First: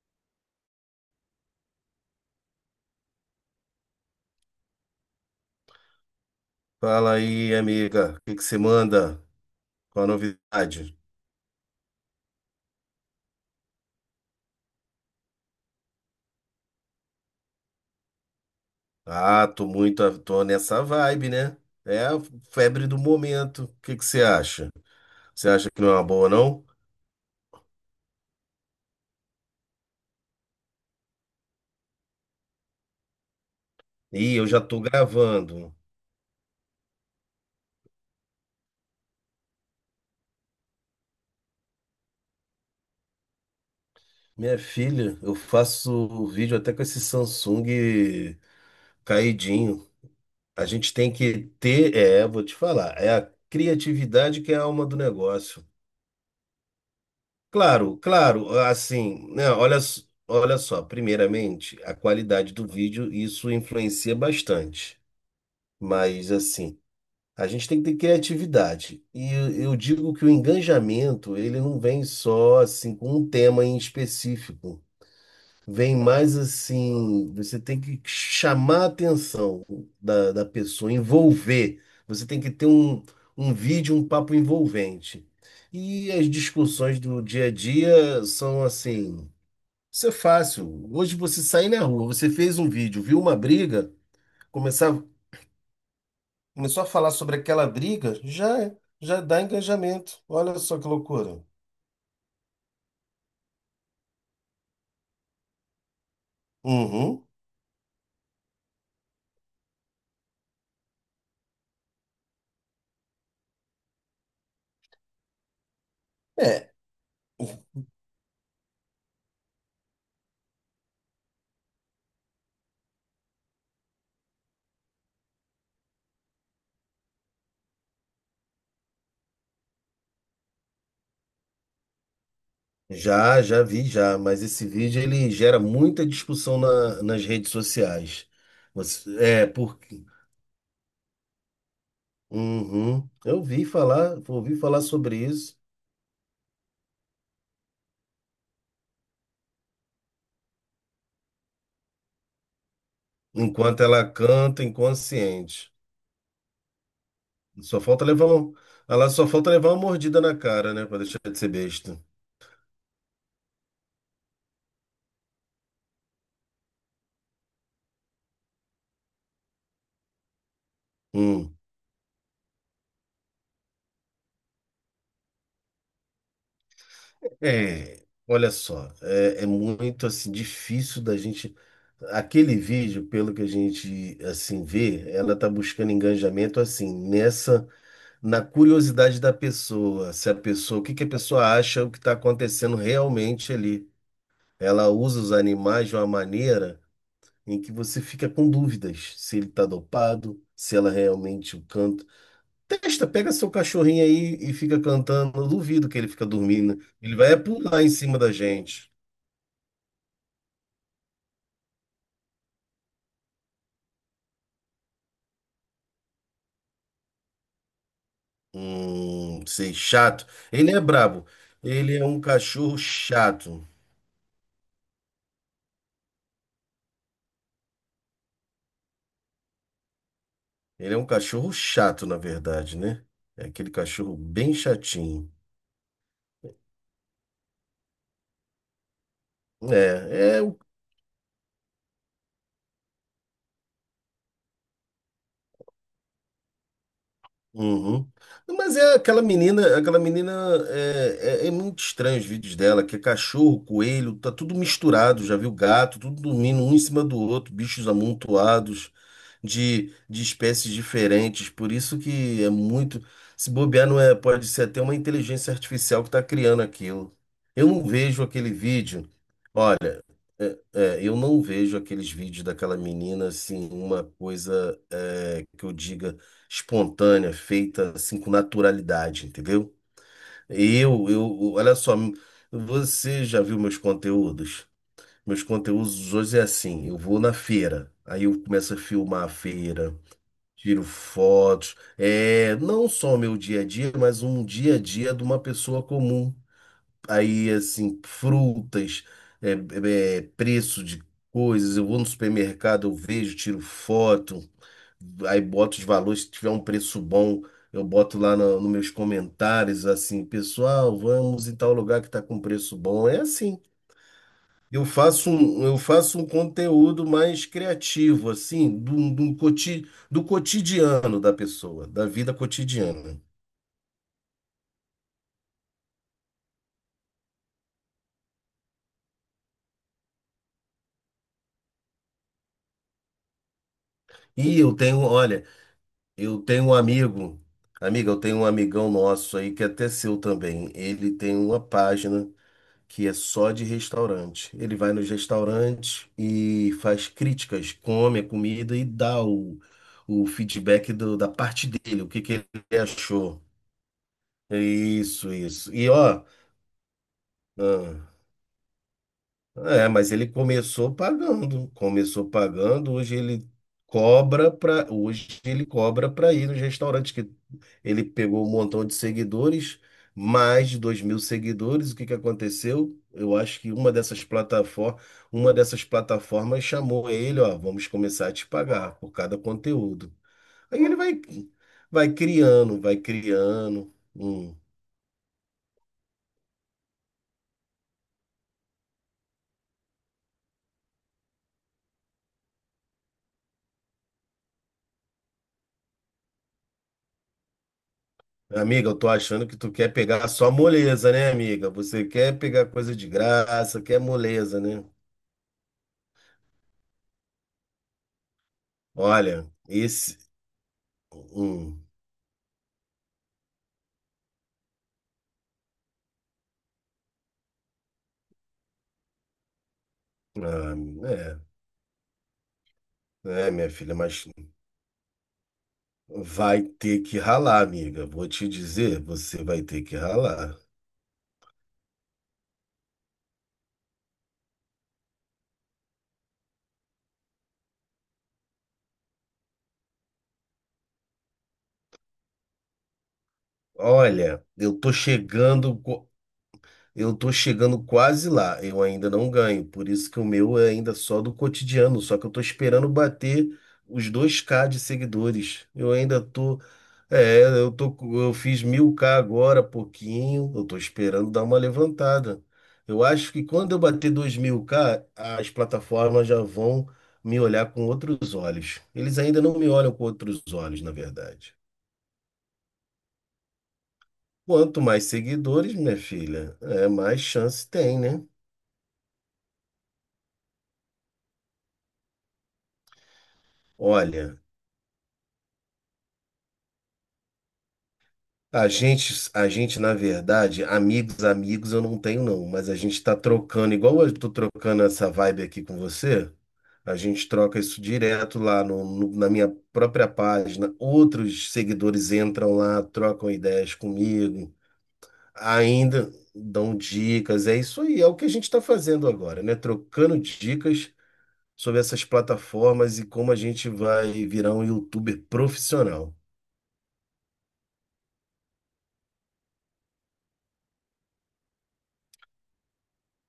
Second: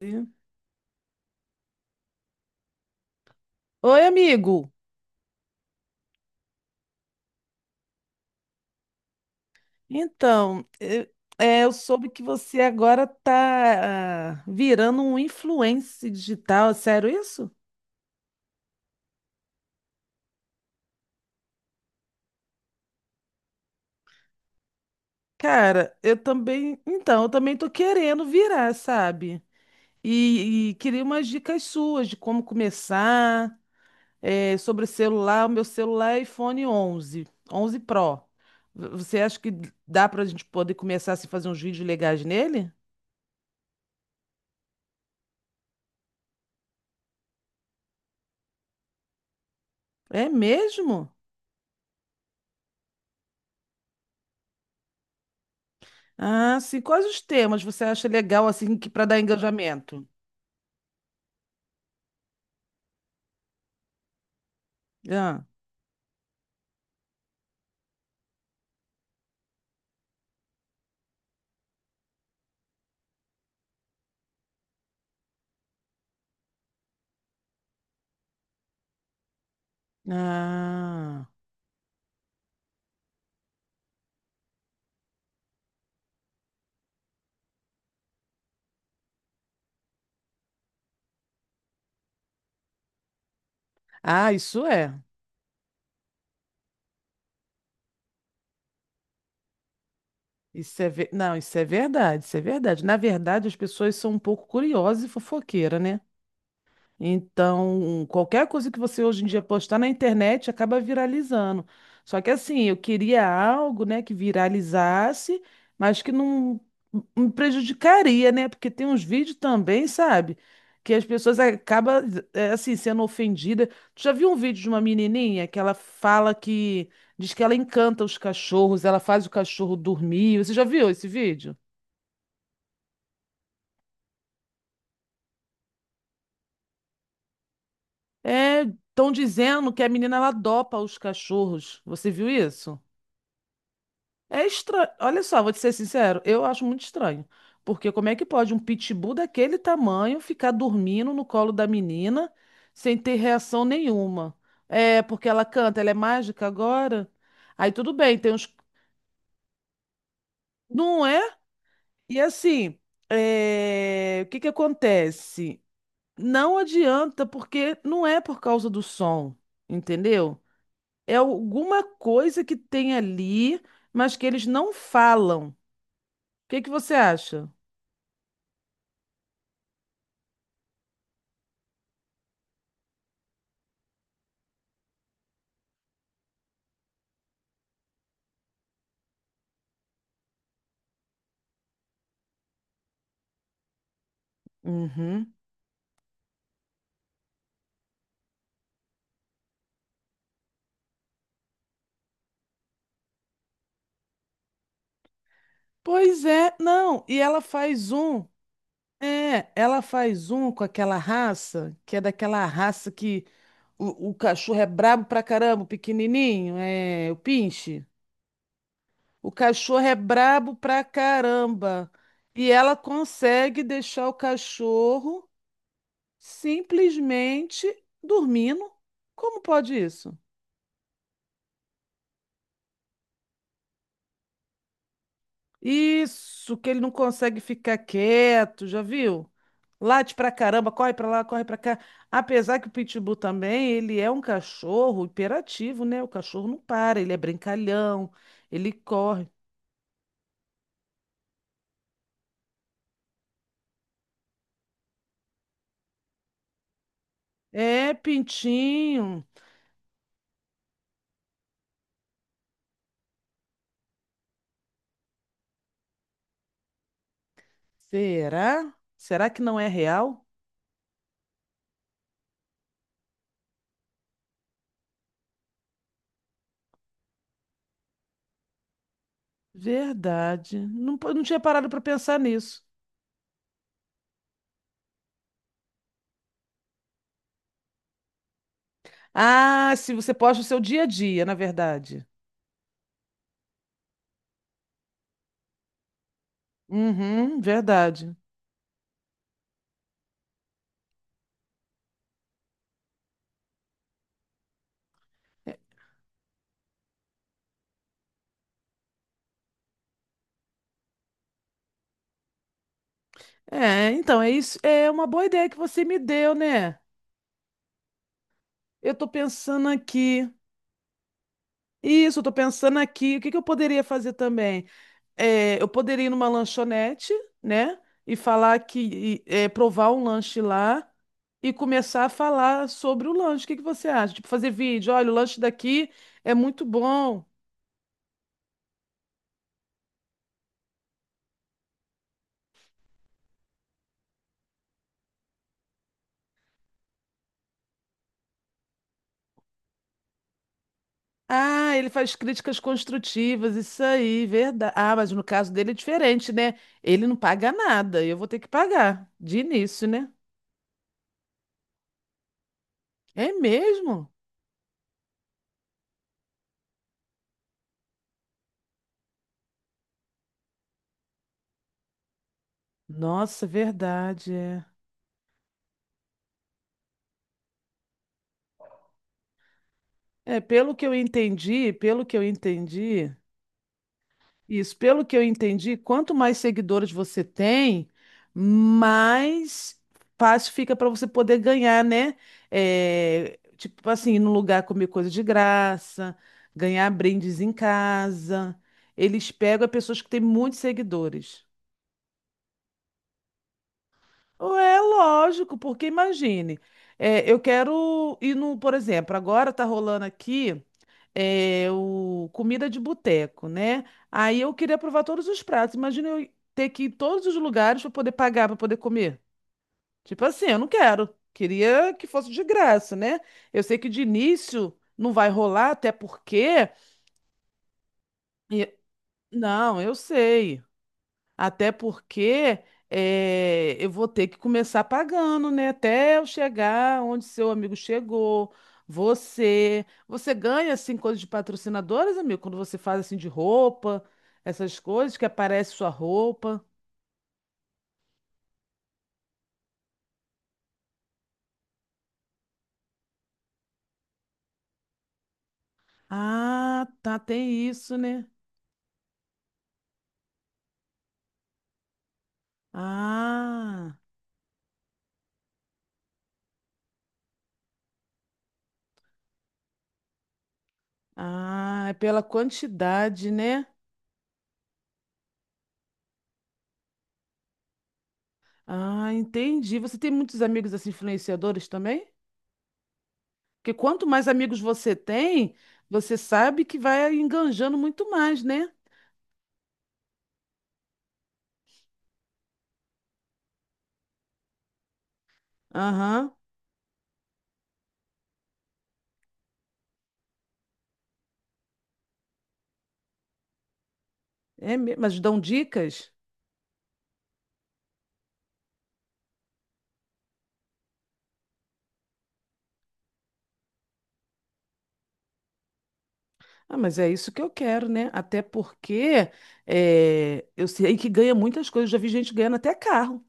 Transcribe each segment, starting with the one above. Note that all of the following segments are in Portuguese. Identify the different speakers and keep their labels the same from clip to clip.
Speaker 1: Oi, amigo.
Speaker 2: Fala aí, amiga. O que que você manda? Qual a
Speaker 1: Então,
Speaker 2: novidade?
Speaker 1: eu soube que você agora tá virando um influencer digital. É sério isso?
Speaker 2: Ah, tô muito, tô nessa vibe, né? É a febre do momento. O que que você acha? Você acha que não
Speaker 1: Cara,
Speaker 2: é uma
Speaker 1: eu
Speaker 2: boa, não?
Speaker 1: também. Então, eu também tô querendo virar, sabe? E queria umas dicas suas de como começar,
Speaker 2: Ih, eu já tô
Speaker 1: sobre celular. O meu
Speaker 2: gravando.
Speaker 1: celular é iPhone 11, 11 Pro. Você acha que dá pra gente poder começar a fazer uns vídeos legais nele?
Speaker 2: Minha filha, eu faço vídeo até com esse Samsung caidinho.
Speaker 1: É
Speaker 2: A gente tem
Speaker 1: mesmo?
Speaker 2: que ter, vou te falar, é a criatividade que é a alma do negócio.
Speaker 1: Ah, sim. Quais os temas você
Speaker 2: Claro,
Speaker 1: acha legal
Speaker 2: claro,
Speaker 1: assim que para dar
Speaker 2: assim, né, olha,
Speaker 1: engajamento?
Speaker 2: olha só, primeiramente, a qualidade do vídeo, isso influencia bastante,
Speaker 1: Ah,
Speaker 2: mas assim, a gente tem que ter criatividade, e eu digo que o engajamento, ele não vem só assim com um tema em específico. Vem mais assim, você tem que chamar a atenção da pessoa,
Speaker 1: ah,
Speaker 2: envolver. Você tem que ter um vídeo, um papo envolvente. E as discussões do dia a dia são assim, isso é fácil. Hoje você sair na rua, você fez um vídeo, viu uma briga,
Speaker 1: ah, isso é.
Speaker 2: começar, começou a falar sobre aquela briga, já, já dá engajamento. Olha só que
Speaker 1: Não,
Speaker 2: loucura.
Speaker 1: isso é verdade, isso é verdade. Na verdade, as pessoas são um pouco curiosas e fofoqueiras, né?
Speaker 2: Uhum.
Speaker 1: Então, qualquer coisa que você hoje em dia postar na internet acaba viralizando. Só que assim, eu queria algo, né, que viralizasse, mas que não
Speaker 2: É.
Speaker 1: me prejudicaria, né? Porque tem uns vídeos também, sabe? Que as pessoas acabam, assim, sendo ofendidas. Tu já viu um vídeo de uma menininha que ela fala que... Diz que ela encanta os cachorros, ela faz o cachorro dormir. Você já viu esse vídeo?
Speaker 2: Já, já vi já, mas esse vídeo ele gera muita discussão nas redes sociais.
Speaker 1: É, estão
Speaker 2: É,
Speaker 1: dizendo que a
Speaker 2: porque.
Speaker 1: menina, ela dopa os cachorros. Você viu isso?
Speaker 2: Uhum, eu ouvi falar,
Speaker 1: É
Speaker 2: ouvi falar
Speaker 1: estranho.
Speaker 2: sobre
Speaker 1: Olha só, vou
Speaker 2: isso.
Speaker 1: te ser sincero, eu acho muito estranho. Porque como é que pode um pitbull daquele tamanho ficar dormindo no colo da menina sem ter reação
Speaker 2: Enquanto ela
Speaker 1: nenhuma?
Speaker 2: canta
Speaker 1: É, porque ela
Speaker 2: inconsciente.
Speaker 1: canta, ela é mágica agora? Aí
Speaker 2: Só
Speaker 1: tudo
Speaker 2: falta
Speaker 1: bem,
Speaker 2: levar
Speaker 1: tem uns.
Speaker 2: um, ela só falta levar uma mordida na cara, né, para
Speaker 1: Não
Speaker 2: deixar
Speaker 1: é?
Speaker 2: de ser besta.
Speaker 1: E assim, é, o que que acontece? Não adianta, porque não é por causa do som, entendeu? É
Speaker 2: Hum.
Speaker 1: alguma coisa que tem ali, mas que eles não falam. O que que você acha?
Speaker 2: Olha só, é muito assim difícil da gente. Aquele vídeo, pelo que a gente assim vê, ela tá buscando engajamento assim nessa na curiosidade da pessoa, se a pessoa, o que que a pessoa acha o que está acontecendo realmente ali. Ela usa
Speaker 1: Uhum.
Speaker 2: os animais de uma maneira em que você fica com dúvidas se ele está dopado, se ela realmente o canta. Testa, pega seu cachorrinho aí e fica cantando. Eu duvido que ele
Speaker 1: Pois
Speaker 2: fica
Speaker 1: é,
Speaker 2: dormindo.
Speaker 1: não.
Speaker 2: Ele
Speaker 1: E
Speaker 2: vai é
Speaker 1: ela
Speaker 2: pular em
Speaker 1: faz
Speaker 2: cima
Speaker 1: um.
Speaker 2: da gente.
Speaker 1: É, ela faz um com aquela raça, que é daquela raça que o cachorro é brabo pra caramba, o pequenininho, é, o pinche. O
Speaker 2: Sei,
Speaker 1: cachorro é
Speaker 2: chato.
Speaker 1: brabo
Speaker 2: Ele é
Speaker 1: pra
Speaker 2: brabo.
Speaker 1: caramba.
Speaker 2: Ele é um
Speaker 1: E ela
Speaker 2: cachorro
Speaker 1: consegue
Speaker 2: chato.
Speaker 1: deixar o cachorro simplesmente dormindo. Como pode isso?
Speaker 2: Ele é um cachorro chato, na verdade, né? É aquele cachorro bem chatinho.
Speaker 1: Isso, que ele não consegue ficar quieto, já viu? Late pra
Speaker 2: É, é, o-
Speaker 1: caramba, corre pra lá, corre pra cá. Apesar que o Pitbull também, ele é um cachorro hiperativo, né? O cachorro não para, ele é
Speaker 2: uhum.
Speaker 1: brincalhão, ele
Speaker 2: Mas é aquela
Speaker 1: corre.
Speaker 2: menina, aquela menina é muito estranho os vídeos dela, que é cachorro, coelho, tá tudo misturado, já viu gato, tudo dormindo um em cima do outro, bichos
Speaker 1: É,
Speaker 2: amontoados
Speaker 1: Pintinho.
Speaker 2: de espécies diferentes, por isso que é muito, se bobear não é, pode ser até uma inteligência artificial que tá criando aquilo. Eu não vejo aquele
Speaker 1: Será?
Speaker 2: vídeo.
Speaker 1: Será que não é
Speaker 2: Ó,
Speaker 1: real?
Speaker 2: É, eu não vejo aqueles vídeos daquela menina assim, uma coisa é, que eu diga espontânea, feita assim com naturalidade, entendeu?
Speaker 1: Verdade. Não, não tinha parado
Speaker 2: Olha
Speaker 1: pra
Speaker 2: só,
Speaker 1: pensar nisso.
Speaker 2: você já viu meus conteúdos? Meus conteúdos hoje é assim, eu vou na feira, aí eu começo a filmar a
Speaker 1: Ah, se
Speaker 2: feira,
Speaker 1: você posta o seu dia
Speaker 2: tiro
Speaker 1: a dia, na
Speaker 2: fotos,
Speaker 1: verdade.
Speaker 2: não só o meu dia a dia, mas um dia a dia de uma pessoa comum
Speaker 1: Uhum,
Speaker 2: aí assim,
Speaker 1: verdade.
Speaker 2: frutas, preço de coisas. Eu vou no supermercado, eu vejo, tiro foto, aí boto os valores. Se tiver um preço bom, eu boto lá no, nos meus comentários, assim, pessoal, vamos em tal lugar que está com preço bom. É assim.
Speaker 1: É, então, é isso.
Speaker 2: Eu
Speaker 1: É uma boa
Speaker 2: faço
Speaker 1: ideia que
Speaker 2: um, eu
Speaker 1: você me
Speaker 2: faço um
Speaker 1: deu, né?
Speaker 2: conteúdo mais criativo, assim,
Speaker 1: Eu tô pensando
Speaker 2: do
Speaker 1: aqui.
Speaker 2: cotidiano da pessoa, da
Speaker 1: Isso, eu tô
Speaker 2: vida
Speaker 1: pensando aqui. O
Speaker 2: cotidiana.
Speaker 1: que que eu poderia fazer também? É, eu poderia ir numa lanchonete, né? E falar que, e, provar um lanche lá e começar a falar sobre o lanche. O que que você acha? Tipo, fazer
Speaker 2: E eu
Speaker 1: vídeo.
Speaker 2: tenho,
Speaker 1: Olha, o lanche
Speaker 2: olha.
Speaker 1: daqui é
Speaker 2: Eu
Speaker 1: muito
Speaker 2: tenho um
Speaker 1: bom.
Speaker 2: amigo, amiga, eu tenho um amigão nosso aí que é até seu também. Ele tem uma página que é só de restaurante. Ele vai nos restaurantes e faz críticas, come a comida e dá o feedback da parte
Speaker 1: Ah, ele
Speaker 2: dele, o
Speaker 1: faz
Speaker 2: que que ele
Speaker 1: críticas
Speaker 2: achou.
Speaker 1: construtivas, isso aí,
Speaker 2: É,
Speaker 1: verdade. Ah, mas no
Speaker 2: isso,
Speaker 1: caso dele
Speaker 2: isso.
Speaker 1: é
Speaker 2: E ó,
Speaker 1: diferente, né? Ele não paga nada,
Speaker 2: ah,
Speaker 1: eu vou ter que pagar de início,
Speaker 2: é,
Speaker 1: né?
Speaker 2: mas ele começou pagando,
Speaker 1: É mesmo?
Speaker 2: hoje ele cobra para ir nos restaurantes que ele pegou um montão de seguidores, mais de 2.000 seguidores. O que que aconteceu? Eu
Speaker 1: Nossa,
Speaker 2: acho que uma dessas
Speaker 1: verdade, é.
Speaker 2: plataformas, uma dessas plataformas chamou ele, ó, vamos começar a te pagar por cada conteúdo.
Speaker 1: É, pelo
Speaker 2: Aí
Speaker 1: que eu
Speaker 2: ele vai,
Speaker 1: entendi, pelo
Speaker 2: vai
Speaker 1: que eu
Speaker 2: criando, vai
Speaker 1: entendi,
Speaker 2: criando.
Speaker 1: isso, pelo que eu entendi, quanto mais seguidores você tem, mais fácil fica para você poder ganhar, né? É, tipo assim, ir no lugar comer coisa de graça, ganhar brindes em casa.
Speaker 2: Amiga, eu tô
Speaker 1: Eles
Speaker 2: achando que
Speaker 1: pegam
Speaker 2: tu quer
Speaker 1: pessoas que têm
Speaker 2: pegar só
Speaker 1: muitos
Speaker 2: moleza, né,
Speaker 1: seguidores.
Speaker 2: amiga? Você quer pegar coisa de graça, quer moleza,
Speaker 1: É
Speaker 2: né?
Speaker 1: lógico, porque imagine, é, eu quero ir no, por exemplo,
Speaker 2: Olha,
Speaker 1: agora tá rolando
Speaker 2: esse.
Speaker 1: aqui
Speaker 2: Hum,
Speaker 1: o comida de boteco, né? Aí eu queria provar todos os pratos. Imagina eu ter que ir em todos os lugares para poder pagar, para poder comer. Tipo assim, eu não
Speaker 2: ah,
Speaker 1: quero.
Speaker 2: é,
Speaker 1: Queria que fosse de graça, né? Eu
Speaker 2: minha
Speaker 1: sei que
Speaker 2: filha,
Speaker 1: de
Speaker 2: mas
Speaker 1: início não vai rolar, até
Speaker 2: vai
Speaker 1: porque.
Speaker 2: ter que ralar, amiga. Vou te
Speaker 1: e-
Speaker 2: dizer, você vai
Speaker 1: Não,
Speaker 2: ter
Speaker 1: eu
Speaker 2: que ralar.
Speaker 1: sei. Até porque eu vou ter que começar pagando, né? Até eu chegar onde seu amigo chegou. Você ganha assim coisas de patrocinadores, amigo, quando você faz assim de roupa,
Speaker 2: Olha,
Speaker 1: essas coisas que aparece sua roupa.
Speaker 2: Eu tô chegando quase lá, eu ainda não ganho, por isso que o meu é ainda só do cotidiano, só que eu tô esperando bater os 2K de seguidores. Eu ainda tô,
Speaker 1: Ah, tá,
Speaker 2: é,
Speaker 1: tem
Speaker 2: eu tô,
Speaker 1: isso,
Speaker 2: com-
Speaker 1: né?
Speaker 2: Eu fiz mil k agora, pouquinho, eu tô esperando dar uma levantada. Eu acho que quando eu
Speaker 1: Ah,
Speaker 2: bater dois mil k as plataformas já vão me olhar com outros olhos. Eles ainda não me olham com outros olhos, na verdade.
Speaker 1: ah, é pela quantidade, né?
Speaker 2: Quanto mais seguidores, minha filha, é mais chance tem, né?
Speaker 1: Ah, entendi. Você tem muitos amigos assim influenciadores também? Porque quanto mais
Speaker 2: Olha,
Speaker 1: amigos você tem, você sabe que vai enganjando muito mais,
Speaker 2: A
Speaker 1: né?
Speaker 2: gente, a gente, na verdade, amigos, amigos eu não tenho não, mas a gente tá trocando, igual eu tô trocando essa vibe aqui com você,
Speaker 1: Aham.
Speaker 2: a gente troca isso direto lá na minha própria página. Outros seguidores entram lá, trocam ideias comigo,
Speaker 1: É, mas dão dicas?
Speaker 2: ainda dão dicas. É isso aí, é o que a gente está fazendo agora, né? Trocando dicas sobre essas plataformas e como a gente vai virar um youtuber profissional.
Speaker 1: Ah, mas é isso que eu quero, né? Até porque eu sei que ganha muitas coisas. Já vi gente ganhando até carro,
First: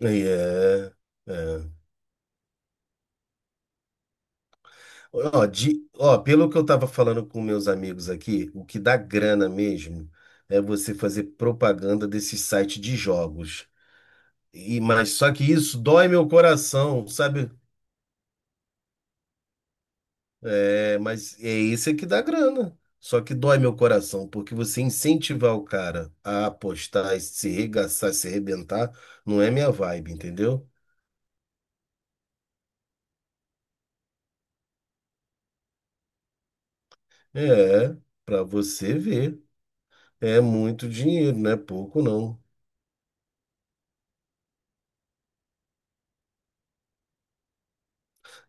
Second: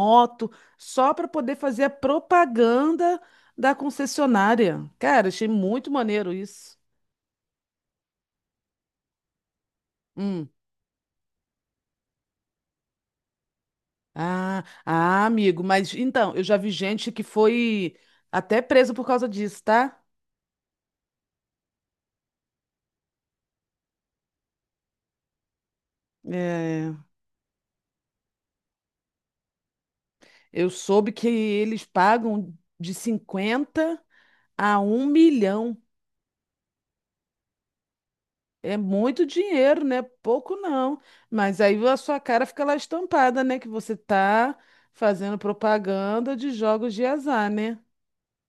Speaker 2: E É,
Speaker 1: só para poder
Speaker 2: é.
Speaker 1: fazer a propaganda da concessionária. Cara,
Speaker 2: Ó,
Speaker 1: achei
Speaker 2: de,
Speaker 1: muito
Speaker 2: ó,
Speaker 1: maneiro
Speaker 2: pelo que eu
Speaker 1: isso.
Speaker 2: estava falando com meus amigos aqui, o que dá grana mesmo
Speaker 1: Hum.
Speaker 2: é você fazer propaganda desse site de jogos.
Speaker 1: Ah,
Speaker 2: Mas
Speaker 1: ah,
Speaker 2: só que
Speaker 1: amigo,
Speaker 2: isso
Speaker 1: mas
Speaker 2: dói meu
Speaker 1: então, eu já vi
Speaker 2: coração,
Speaker 1: gente que
Speaker 2: sabe?
Speaker 1: foi até presa por causa disso, tá?
Speaker 2: É, mas é esse que dá grana. Só que dói meu coração, porque você incentivar o cara a
Speaker 1: É.
Speaker 2: apostar, e se regaçar, se arrebentar, não é minha vibe, entendeu?
Speaker 1: Eu soube que eles pagam de 50 a 1 milhão.
Speaker 2: É, pra
Speaker 1: É
Speaker 2: você
Speaker 1: muito
Speaker 2: ver.
Speaker 1: dinheiro, né?
Speaker 2: É
Speaker 1: Pouco
Speaker 2: muito
Speaker 1: não.
Speaker 2: dinheiro, não é
Speaker 1: Mas aí a
Speaker 2: pouco
Speaker 1: sua
Speaker 2: não.
Speaker 1: cara fica lá estampada, né? Que você tá fazendo propaganda de jogos de azar, né?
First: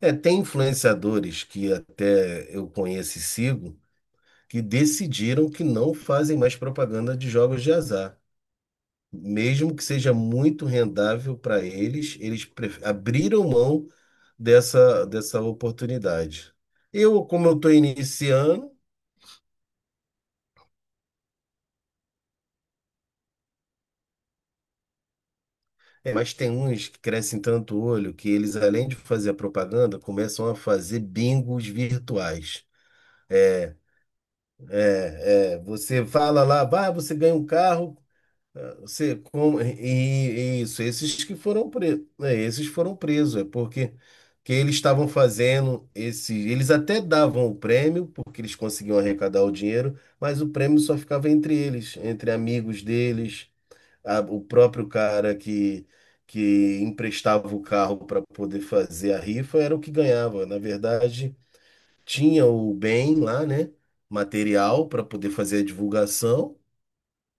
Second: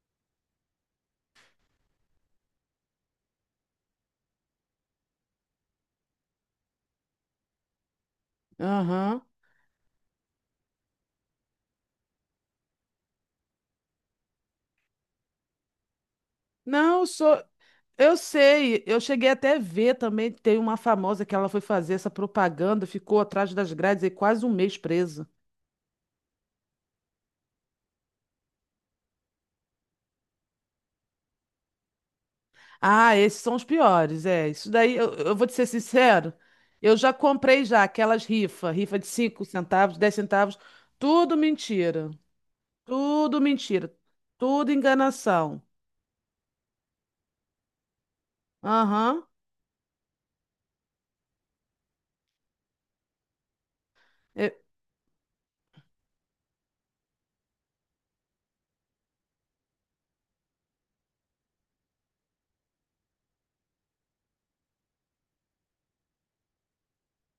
Speaker 2: É, tem influenciadores que até eu conheço e sigo que decidiram que não fazem mais propaganda de jogos de azar.
Speaker 1: Aham.
Speaker 2: Mesmo que seja muito rendável para eles, eles abriram mão dessa oportunidade.
Speaker 1: Não, eu
Speaker 2: Eu,
Speaker 1: sou.
Speaker 2: como eu estou
Speaker 1: Eu
Speaker 2: iniciando,
Speaker 1: sei, eu cheguei até a ver também, tem uma famosa que ela foi fazer essa propaganda, ficou atrás das grades e quase um mês presa.
Speaker 2: mas tem uns que crescem tanto o olho que eles, além de fazer a propaganda, começam a fazer bingos virtuais.
Speaker 1: Ah, esses são os
Speaker 2: É,
Speaker 1: piores, é. Isso daí, eu vou te
Speaker 2: é, é.
Speaker 1: ser
Speaker 2: Você
Speaker 1: sincero,
Speaker 2: fala lá, "Bah,
Speaker 1: eu já
Speaker 2: você ganha um
Speaker 1: comprei já
Speaker 2: carro.
Speaker 1: aquelas rifas, rifa de
Speaker 2: Você,
Speaker 1: 5
Speaker 2: e,
Speaker 1: centavos, 10 centavos,
Speaker 2: e isso, esses
Speaker 1: tudo
Speaker 2: que foram presos,
Speaker 1: mentira,
Speaker 2: esses foram presos,
Speaker 1: tudo
Speaker 2: é
Speaker 1: mentira,
Speaker 2: porque que
Speaker 1: tudo
Speaker 2: eles estavam
Speaker 1: enganação.
Speaker 2: fazendo eles até davam o prêmio porque eles conseguiam
Speaker 1: Aham,
Speaker 2: arrecadar o dinheiro, mas o prêmio só ficava entre eles, entre amigos deles, o
Speaker 1: é,
Speaker 2: próprio cara que emprestava o carro para poder fazer a rifa era o que ganhava. Na verdade, tinha o bem lá, né, material para poder fazer a divulgação,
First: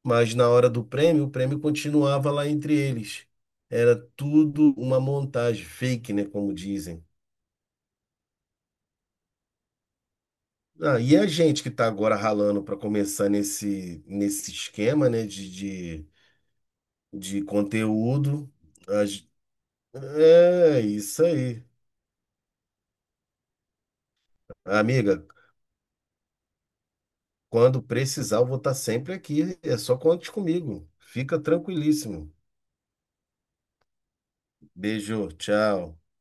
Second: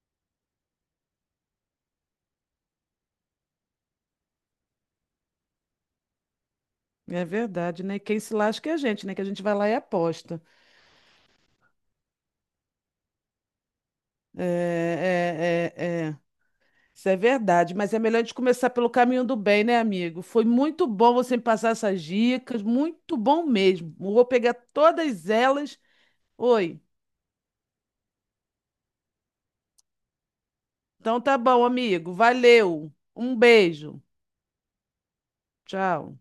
Speaker 2: mas na hora do prêmio, o prêmio continuava lá entre eles. Era tudo uma montagem fake, né, como dizem.
Speaker 1: é verdade, né? Quem se lasca é a gente, né? Que a gente vai lá e aposta.
Speaker 2: Ah, e a gente que está agora ralando para começar nesse esquema, né,
Speaker 1: É, é, é,
Speaker 2: de,
Speaker 1: é. Isso é
Speaker 2: de
Speaker 1: verdade, mas é melhor a gente
Speaker 2: conteúdo,
Speaker 1: começar pelo
Speaker 2: a
Speaker 1: caminho
Speaker 2: gen-
Speaker 1: do bem, né, amigo? Foi
Speaker 2: é
Speaker 1: muito bom
Speaker 2: isso
Speaker 1: você me
Speaker 2: aí.
Speaker 1: passar essas dicas, muito bom mesmo. Vou pegar
Speaker 2: Amiga,
Speaker 1: todas elas. Oi.
Speaker 2: quando precisar, eu vou estar sempre aqui. É só conte comigo.
Speaker 1: Então tá
Speaker 2: Fica
Speaker 1: bom, amigo.
Speaker 2: tranquilíssimo.
Speaker 1: Valeu. Um beijo.
Speaker 2: Beijo, tchau.
Speaker 1: Tchau.